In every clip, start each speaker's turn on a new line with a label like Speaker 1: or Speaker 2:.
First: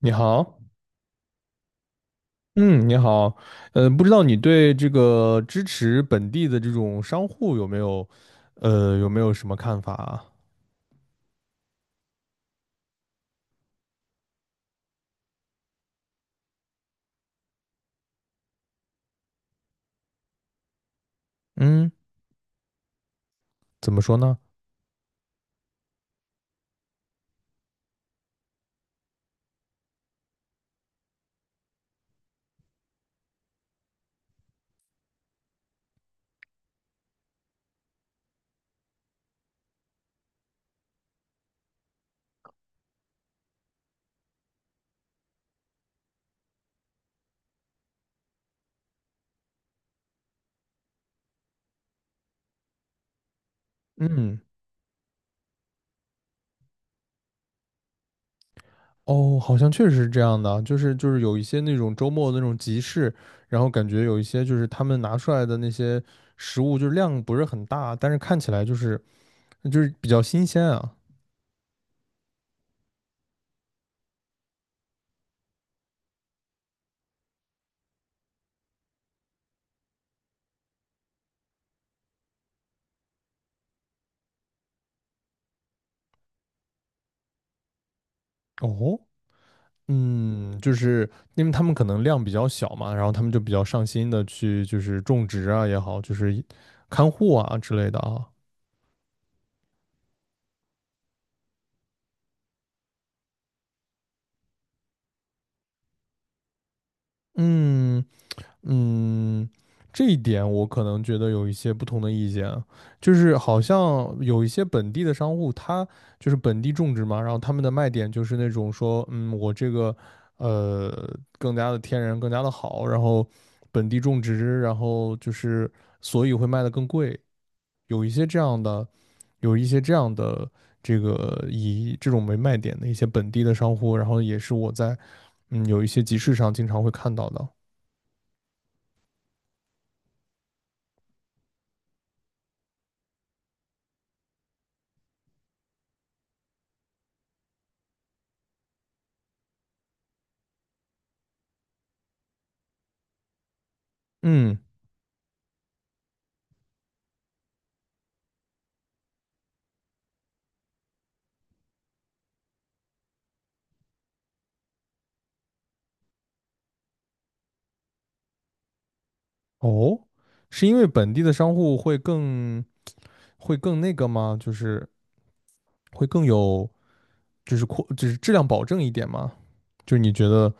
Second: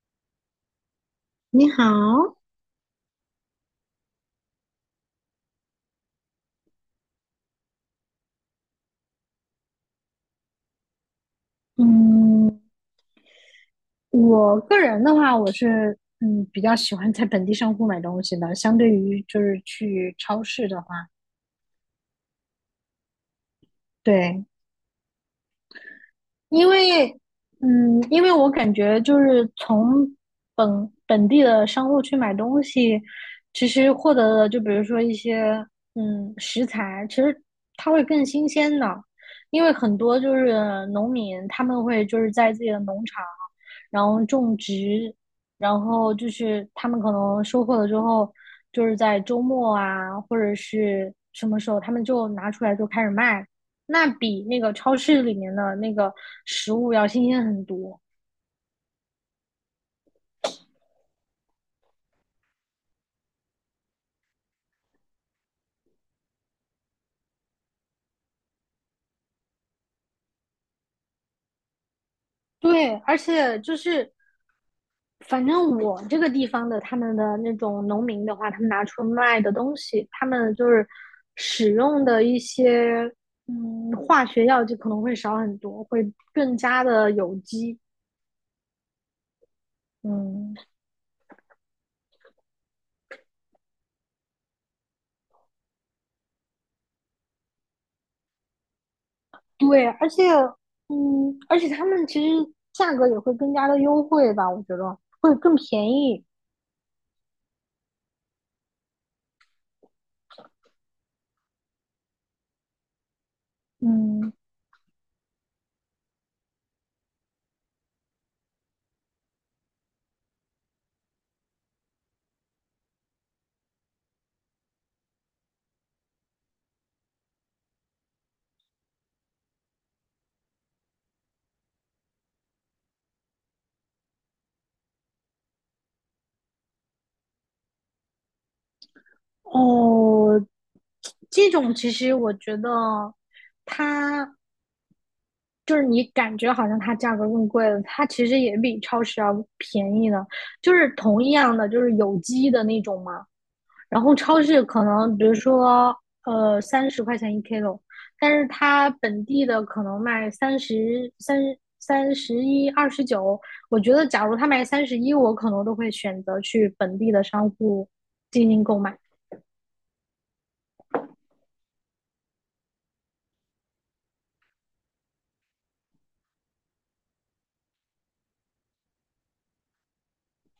Speaker 1: 你好。
Speaker 2: 你好，
Speaker 1: 嗯，你好。不知道你对这个支持本地的这种商户有没有，有没有什么看法啊？
Speaker 2: 嗯，我个人的话，我是比较喜欢在本地商户买东西的，相对于就是去超市的话，
Speaker 1: 嗯，怎么说呢？
Speaker 2: 对，因为，因为我感觉就是从本地的商户去买东西，其实获得的就比如说一些食材，其实它会更新鲜的。因为很多就是农民他们会就是在自己的农场，然后种植，然后就是他们可能收获了之后，就是在周末啊或者是什么时候他们就拿出来就开始卖，那
Speaker 1: 嗯，
Speaker 2: 比那个超市里面的那个食物要新鲜很多。
Speaker 1: 哦，好像确实是这样的啊，就是有一些那种周末的那种集市，然后感觉有一些就是他们拿出来的那些食物，就是量不是很大，但是看起来就是比较新鲜啊。
Speaker 2: 对，而且就是反正我这个地方的他们的那种农民的话，他们拿出卖的东西，他们就是使用的一些化学药剂可能会少很多，会更加的有机。
Speaker 1: 哦，
Speaker 2: 嗯，
Speaker 1: 嗯，就是因为他们可能量比较小嘛，然后他们就比较上心的去就是种植啊也好，就是看护啊之类的啊。
Speaker 2: 对，而且他们其实价格也会更加的优惠吧，我觉得会更便宜。
Speaker 1: 嗯嗯，这一点我可能觉得有一些不同的意见啊，就是好像
Speaker 2: 嗯，
Speaker 1: 有一些本地的商户，他就是本地种植嘛，然后他们的卖点就是那种说，嗯，我这个呃更加的天然，更加的好，然后本地种植，然后就是所以会卖的更贵。有一些这样的，有一些这样的，这个以这种为卖点的一些本地的商户，然后也是我在嗯有一些集市上经常会看到的。
Speaker 2: 哦，这种其实我觉得它就是你感觉好像它价格更贵了，它其实也比超市要便宜的，就是同样的就是有机的那种嘛。然后超
Speaker 1: 嗯，
Speaker 2: 市可能比如说30块钱一 kilo，但是它本地的可能卖33三十一29。我觉得假如它卖三十一，我可能都会选择去本地的商户进行购买。
Speaker 1: 哦，是因为本地的商户会更，会更那个吗？就是会更有，就是扩就是质量保证一点吗？就你觉得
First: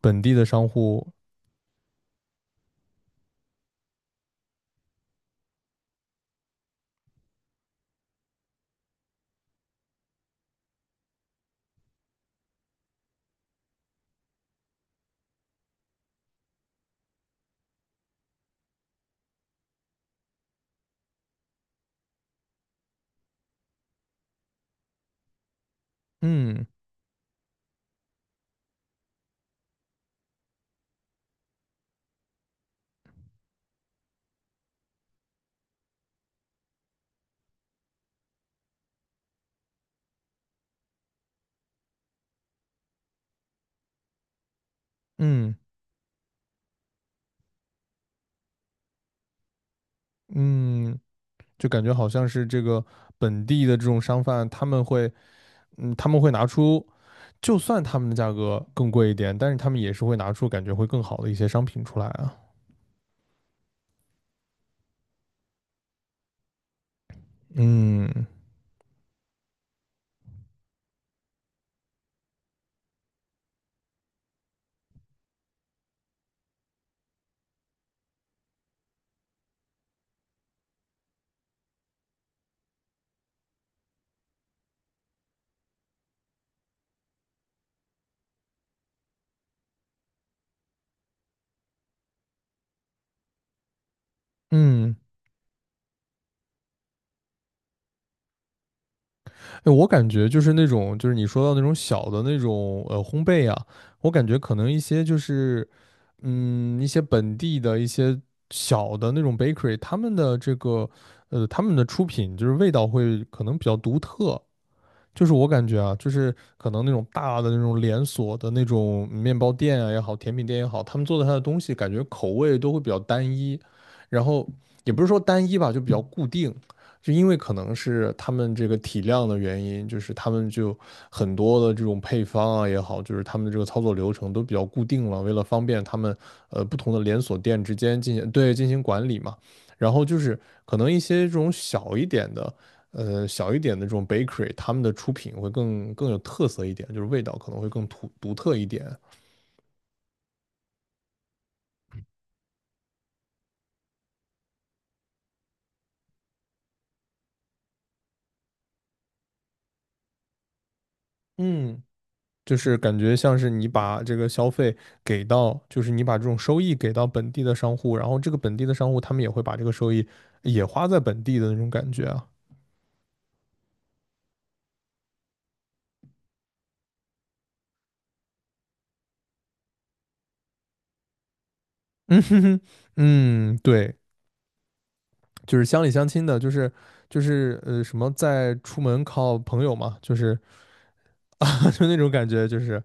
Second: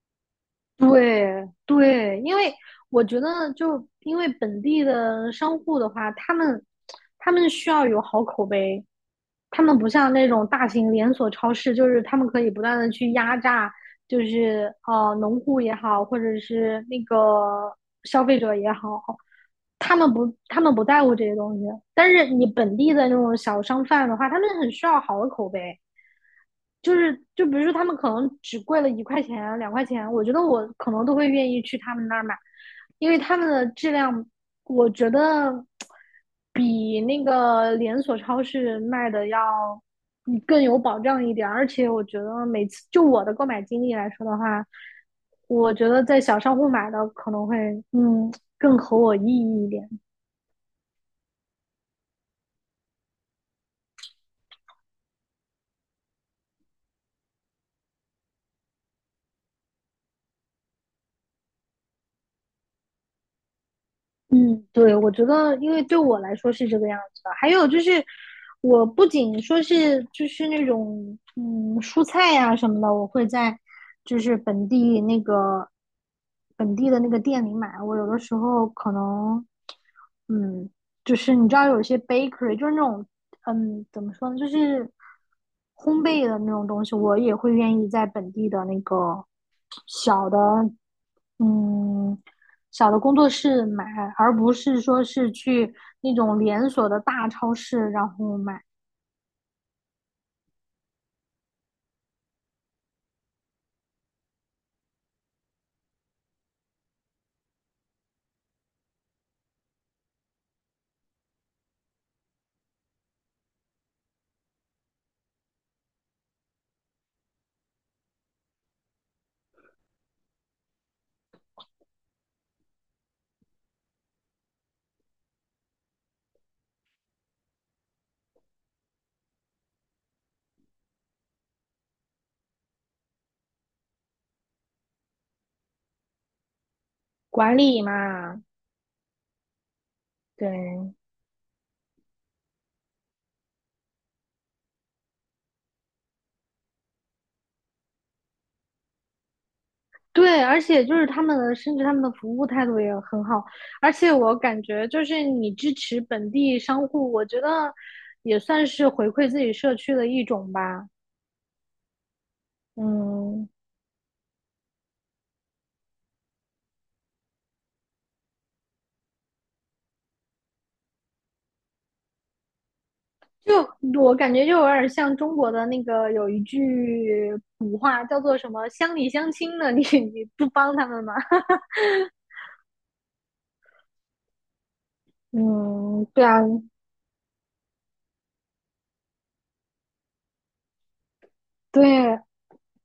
Speaker 1: 本地的商户，
Speaker 2: 对对，因为我觉得，就因为本地的商户的话，他们需要有好口碑。他们不像那种大型连锁超市，就是他们可以不断的去压榨，就是农户也好，或者是那个消费者也好，他们不在乎这些东西。但是你本地的那种小商贩的话，他们很需要好的口碑。
Speaker 1: 嗯
Speaker 2: 就是就比如说他们可能只贵了1块钱、2块钱，我觉得我可能都会愿意去他们那儿买，因为他们的质量，我觉得比那个连锁超市卖的要更有保障一点。而且我觉得每次就我的购买经历来说的话，
Speaker 1: 嗯
Speaker 2: 我觉得在小商户买的可能会嗯更合我意义一点。
Speaker 1: 嗯，就感觉好像是这个本地的这种商贩，他们会嗯他们会拿出。就算他们的价格更贵一点，但是他们也是会拿出感觉会更好的一些商品出来啊。
Speaker 2: 嗯，对，我觉得，因为对我来说是这个样子的。还有就是，
Speaker 1: 嗯
Speaker 2: 我不仅说是就是那种蔬菜呀、什么的，我会在就是本地的那个店里买。我有的时候可能，嗯，就是你知道有些 bakery 就是那种怎么说呢？就是烘焙的那种东西，我也会愿意在本地的那个小的，嗯，小的工作室买，而不是
Speaker 1: 嗯，
Speaker 2: 说是去那种连锁的大超市然后买。
Speaker 1: 哎，我感觉就是那种，就是你说到那种小的那种烘焙啊，我感觉可能一些就是嗯一些本地的一些小的那种 bakery,他们的这个他们的出品就是味道会可能比较独特，就是我感觉啊，就是可能那种大的那种连锁的那种面包店啊也好，甜品店也好，他们做的它的东西感觉口味都会比较单一，然后也不是说单一吧，就比较固定。就因为可能是他们这个体量的原因，就是他们就很多的这种配方啊也好，就是他们的这个操作流程都比较固定了，为了方便他们不同的连锁
Speaker 2: 管
Speaker 1: 店之
Speaker 2: 理
Speaker 1: 间
Speaker 2: 嘛。
Speaker 1: 进行管理嘛。然后就是可能
Speaker 2: 对，
Speaker 1: 一些这种小一点的，小一点的这种 bakery,他们的出品会更有特色一点，就是味道可能会更独特一点。
Speaker 2: 对，而且就是他们的，甚至他们的服务态度也很好。而且我感觉就是你支持本地商户，我觉得也算是回馈自己社区的一种吧。
Speaker 1: 嗯，就是感觉像
Speaker 2: 嗯。
Speaker 1: 是你把这个消费给到，就是你把这种收益给到本地的商户，然后这个本地的商户他们也会把这个收益也花在本地的那种感觉啊。
Speaker 2: 就我感觉就有点像中国的那个有一句古话叫做什么"乡里乡亲"的，你 你不帮他们吗？
Speaker 1: 嗯哼哼，嗯，对，就是乡里乡
Speaker 2: 嗯，
Speaker 1: 亲
Speaker 2: 对啊，
Speaker 1: 的，就是就是什么在出门靠朋友嘛，就是
Speaker 2: 对
Speaker 1: 就那种感觉，就是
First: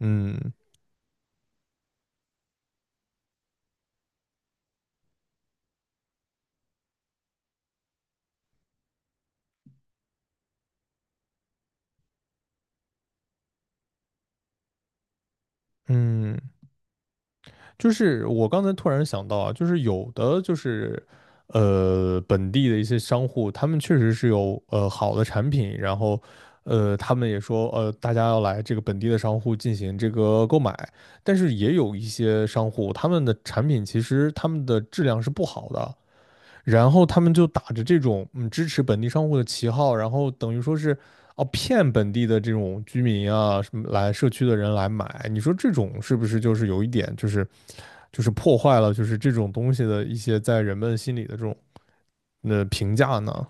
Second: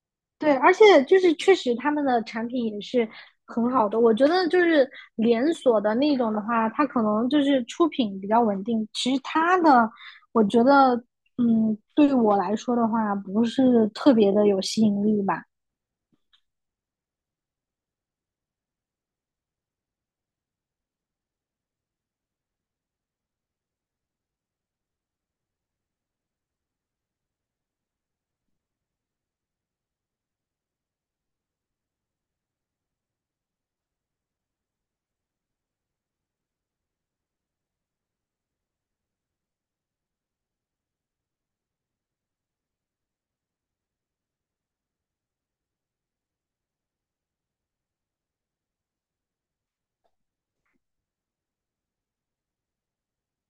Speaker 1: 嗯。
Speaker 2: 对，而且就是确实他们的产品也是很好的。我觉得就是连锁的那种的话，它可能就是出品比较稳定，其实它的我觉得，对我来说的话，不是特别的有吸引力吧。
Speaker 1: 嗯就是我刚才突然想到啊，就是有的就是本地的一些商户，他们确实是有好的产品，然后他们也说大家要来这个本地的商户进行这个购买，但是也有一些商户他们的产品其实他们的质量是不好的，然后他们就打着这种嗯支持本地商户的旗号，然后等于说是。哦，骗本地的这种居民啊，什么来社区的人来买，你说这种是不是就是有一点就是就是破坏了就是这种东西的一些在人们心里的这种评价呢？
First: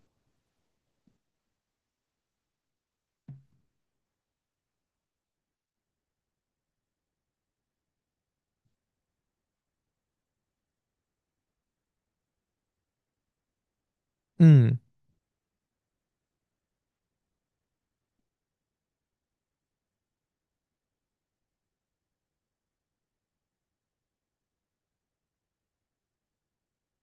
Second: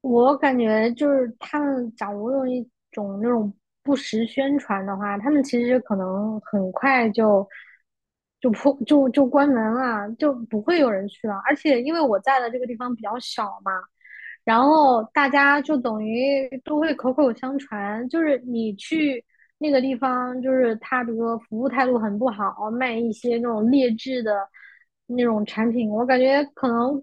Speaker 2: 我感觉就是他们假如用一种那种不实宣传的话，他们其实可能很快就关门了，就不会有人去了。而且因为我在的这个地方比较小嘛，然
Speaker 1: 嗯，
Speaker 2: 后大家就等于都会口口相传，就是你去那个地方，就是他比如说服务态度很不好，卖一些那种劣质的那种产品，我感觉可能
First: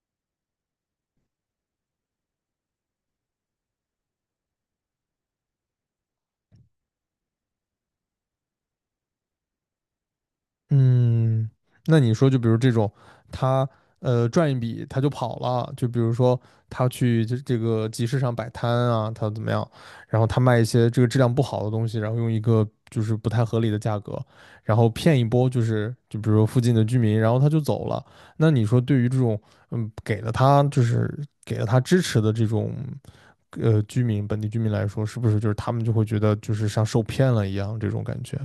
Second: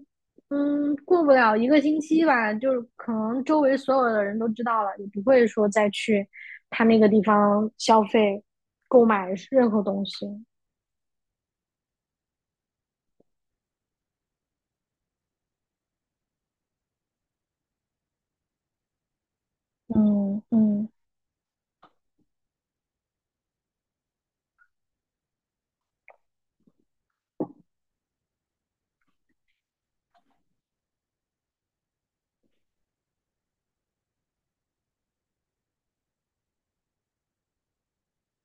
Speaker 2: 过不了一个星期吧，就是可能周围所有的人都知道了，也不会说再去他那个地方消费、购买任何东西。
Speaker 1: 嗯，那你说就比如这种他赚一笔他就跑了，就比如说他去这个集市上摆摊啊，他怎么样？然后他
Speaker 2: 嗯
Speaker 1: 卖一些
Speaker 2: 嗯。
Speaker 1: 这个质量不好的东西，然后用一个就是不太合理的价格，然后骗一波就是就比如说附近的居民，然后他就走了。那你说对于这种嗯给了他就是给了他支持的这种居民本地居民来说，是不是就是他们就会觉得就是像受骗了一样这种感觉？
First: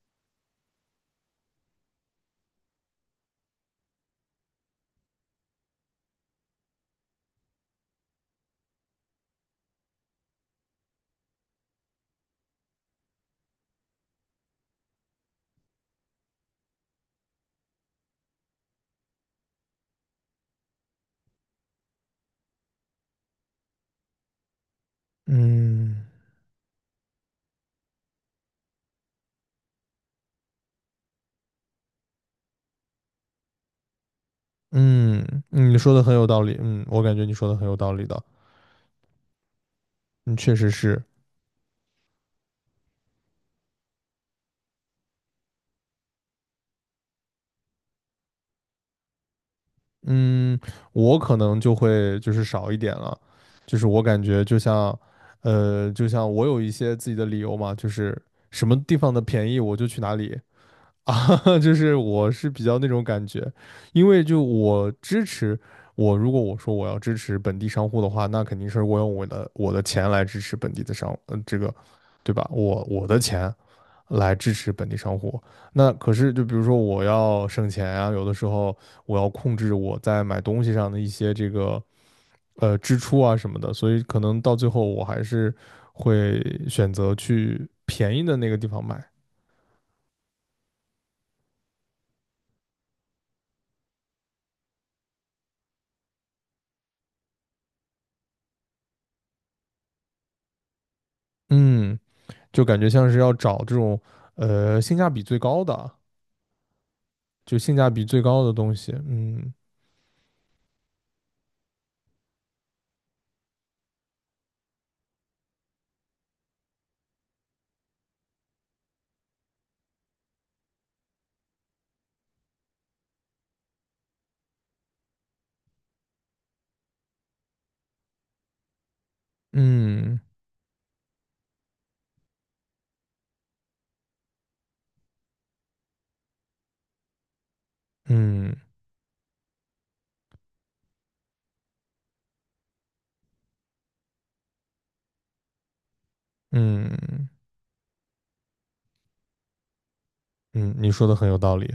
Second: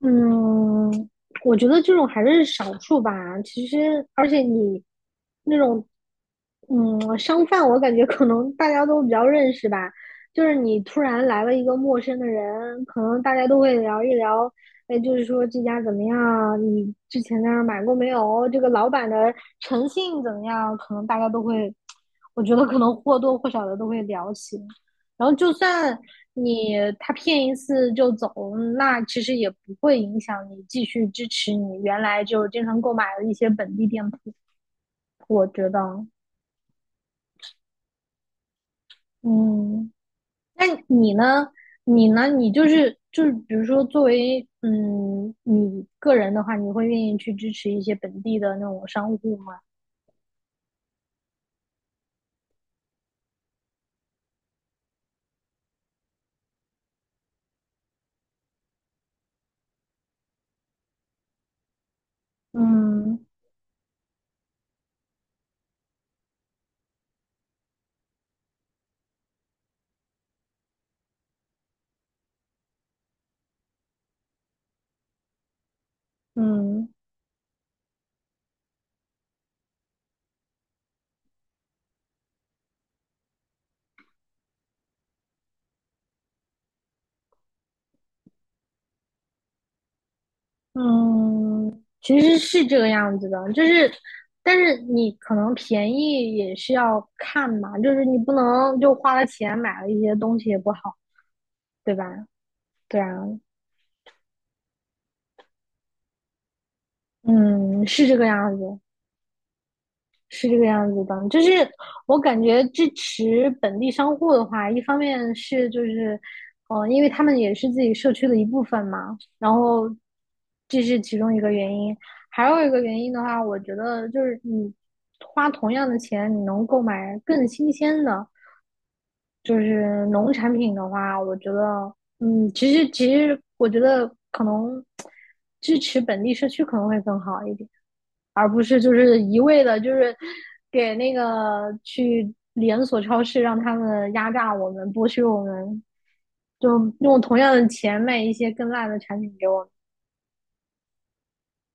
Speaker 2: 嗯，我觉得这种还是少数吧。其实，而且你那种，商贩，我感觉可能大家都比较认识吧。就是你突然来了一个陌生的人，可能大家都会聊一聊，哎，就是说这家怎么样？你之前在那儿买过没有？这个老板的诚信怎么样？可能大家都会，我觉得可能或多或少的都会聊起。然后就算
Speaker 1: 嗯
Speaker 2: 你他骗一次就走，那其实也不会影响你继续支持你原来就经常购买的一些本地店铺，
Speaker 1: 嗯，
Speaker 2: 我觉
Speaker 1: 嗯，你说的
Speaker 2: 得。
Speaker 1: 很有道理，嗯，我感觉你说的很有道理的，
Speaker 2: 嗯，
Speaker 1: 嗯，确
Speaker 2: 那
Speaker 1: 实是。
Speaker 2: 你呢？你呢？你比如说作为你个人的话，你会愿意去支持一些本地的那种商户吗？
Speaker 1: 嗯，我可能就会就是少一点了，就是我感觉就像，就像我有一些自己的理由嘛，就是什么地方的便宜我就去哪里啊，就是我是比较那种感
Speaker 2: 嗯
Speaker 1: 觉，因为就我支持我，如果我说我要支持本地商户的话，那肯定是我用我的钱来支持本地的商，嗯，这个，对吧？我我的钱来支持本地商户。那可是就比如说
Speaker 2: 嗯。
Speaker 1: 我要省钱啊，有的时候我要控制我在买东西上的一些这个支出啊什么的，所以可能到最后我还是会选择去便宜的那个地方买。
Speaker 2: 嗯，其实是这个样子的，就是，但是你可能便宜也是要看嘛，就是你不能就花了钱买了一些东西也不好，对
Speaker 1: 嗯。
Speaker 2: 吧？
Speaker 1: 就感觉
Speaker 2: 对啊，
Speaker 1: 像是要找这种性价比最高的，就性
Speaker 2: 嗯，
Speaker 1: 价比
Speaker 2: 是这
Speaker 1: 最
Speaker 2: 个
Speaker 1: 高的
Speaker 2: 样
Speaker 1: 东
Speaker 2: 子。
Speaker 1: 西。嗯，
Speaker 2: 是这个样子的，就是我感觉支持本地商户的话，一方面是就是，因为他们也是自己社区的一部分嘛，然后这是其中一个原因。还有一个原因的话，我觉得就是你花同样的钱，你能购买更新鲜的，就是
Speaker 1: 嗯
Speaker 2: 农产品的话，我觉得，其实我觉得可能支持本地社区可能会更好一点。而
Speaker 1: 嗯
Speaker 2: 不是就是一味的，就是给那个去连锁超市让他们压榨我们、剥削我们，就用
Speaker 1: 嗯
Speaker 2: 同样的钱卖一些更烂的产品给我们。
Speaker 1: 嗯，你说的很有道理。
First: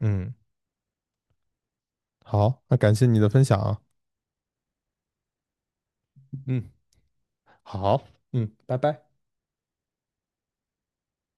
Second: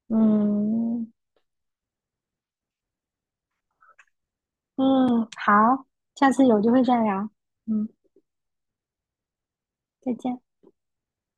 Speaker 1: 嗯，
Speaker 2: 嗯
Speaker 1: 好，那感谢你的分享啊。
Speaker 2: 嗯，好，下次有
Speaker 1: 嗯，
Speaker 2: 机会再聊。嗯，
Speaker 1: 好，嗯，拜拜。
Speaker 2: 再见。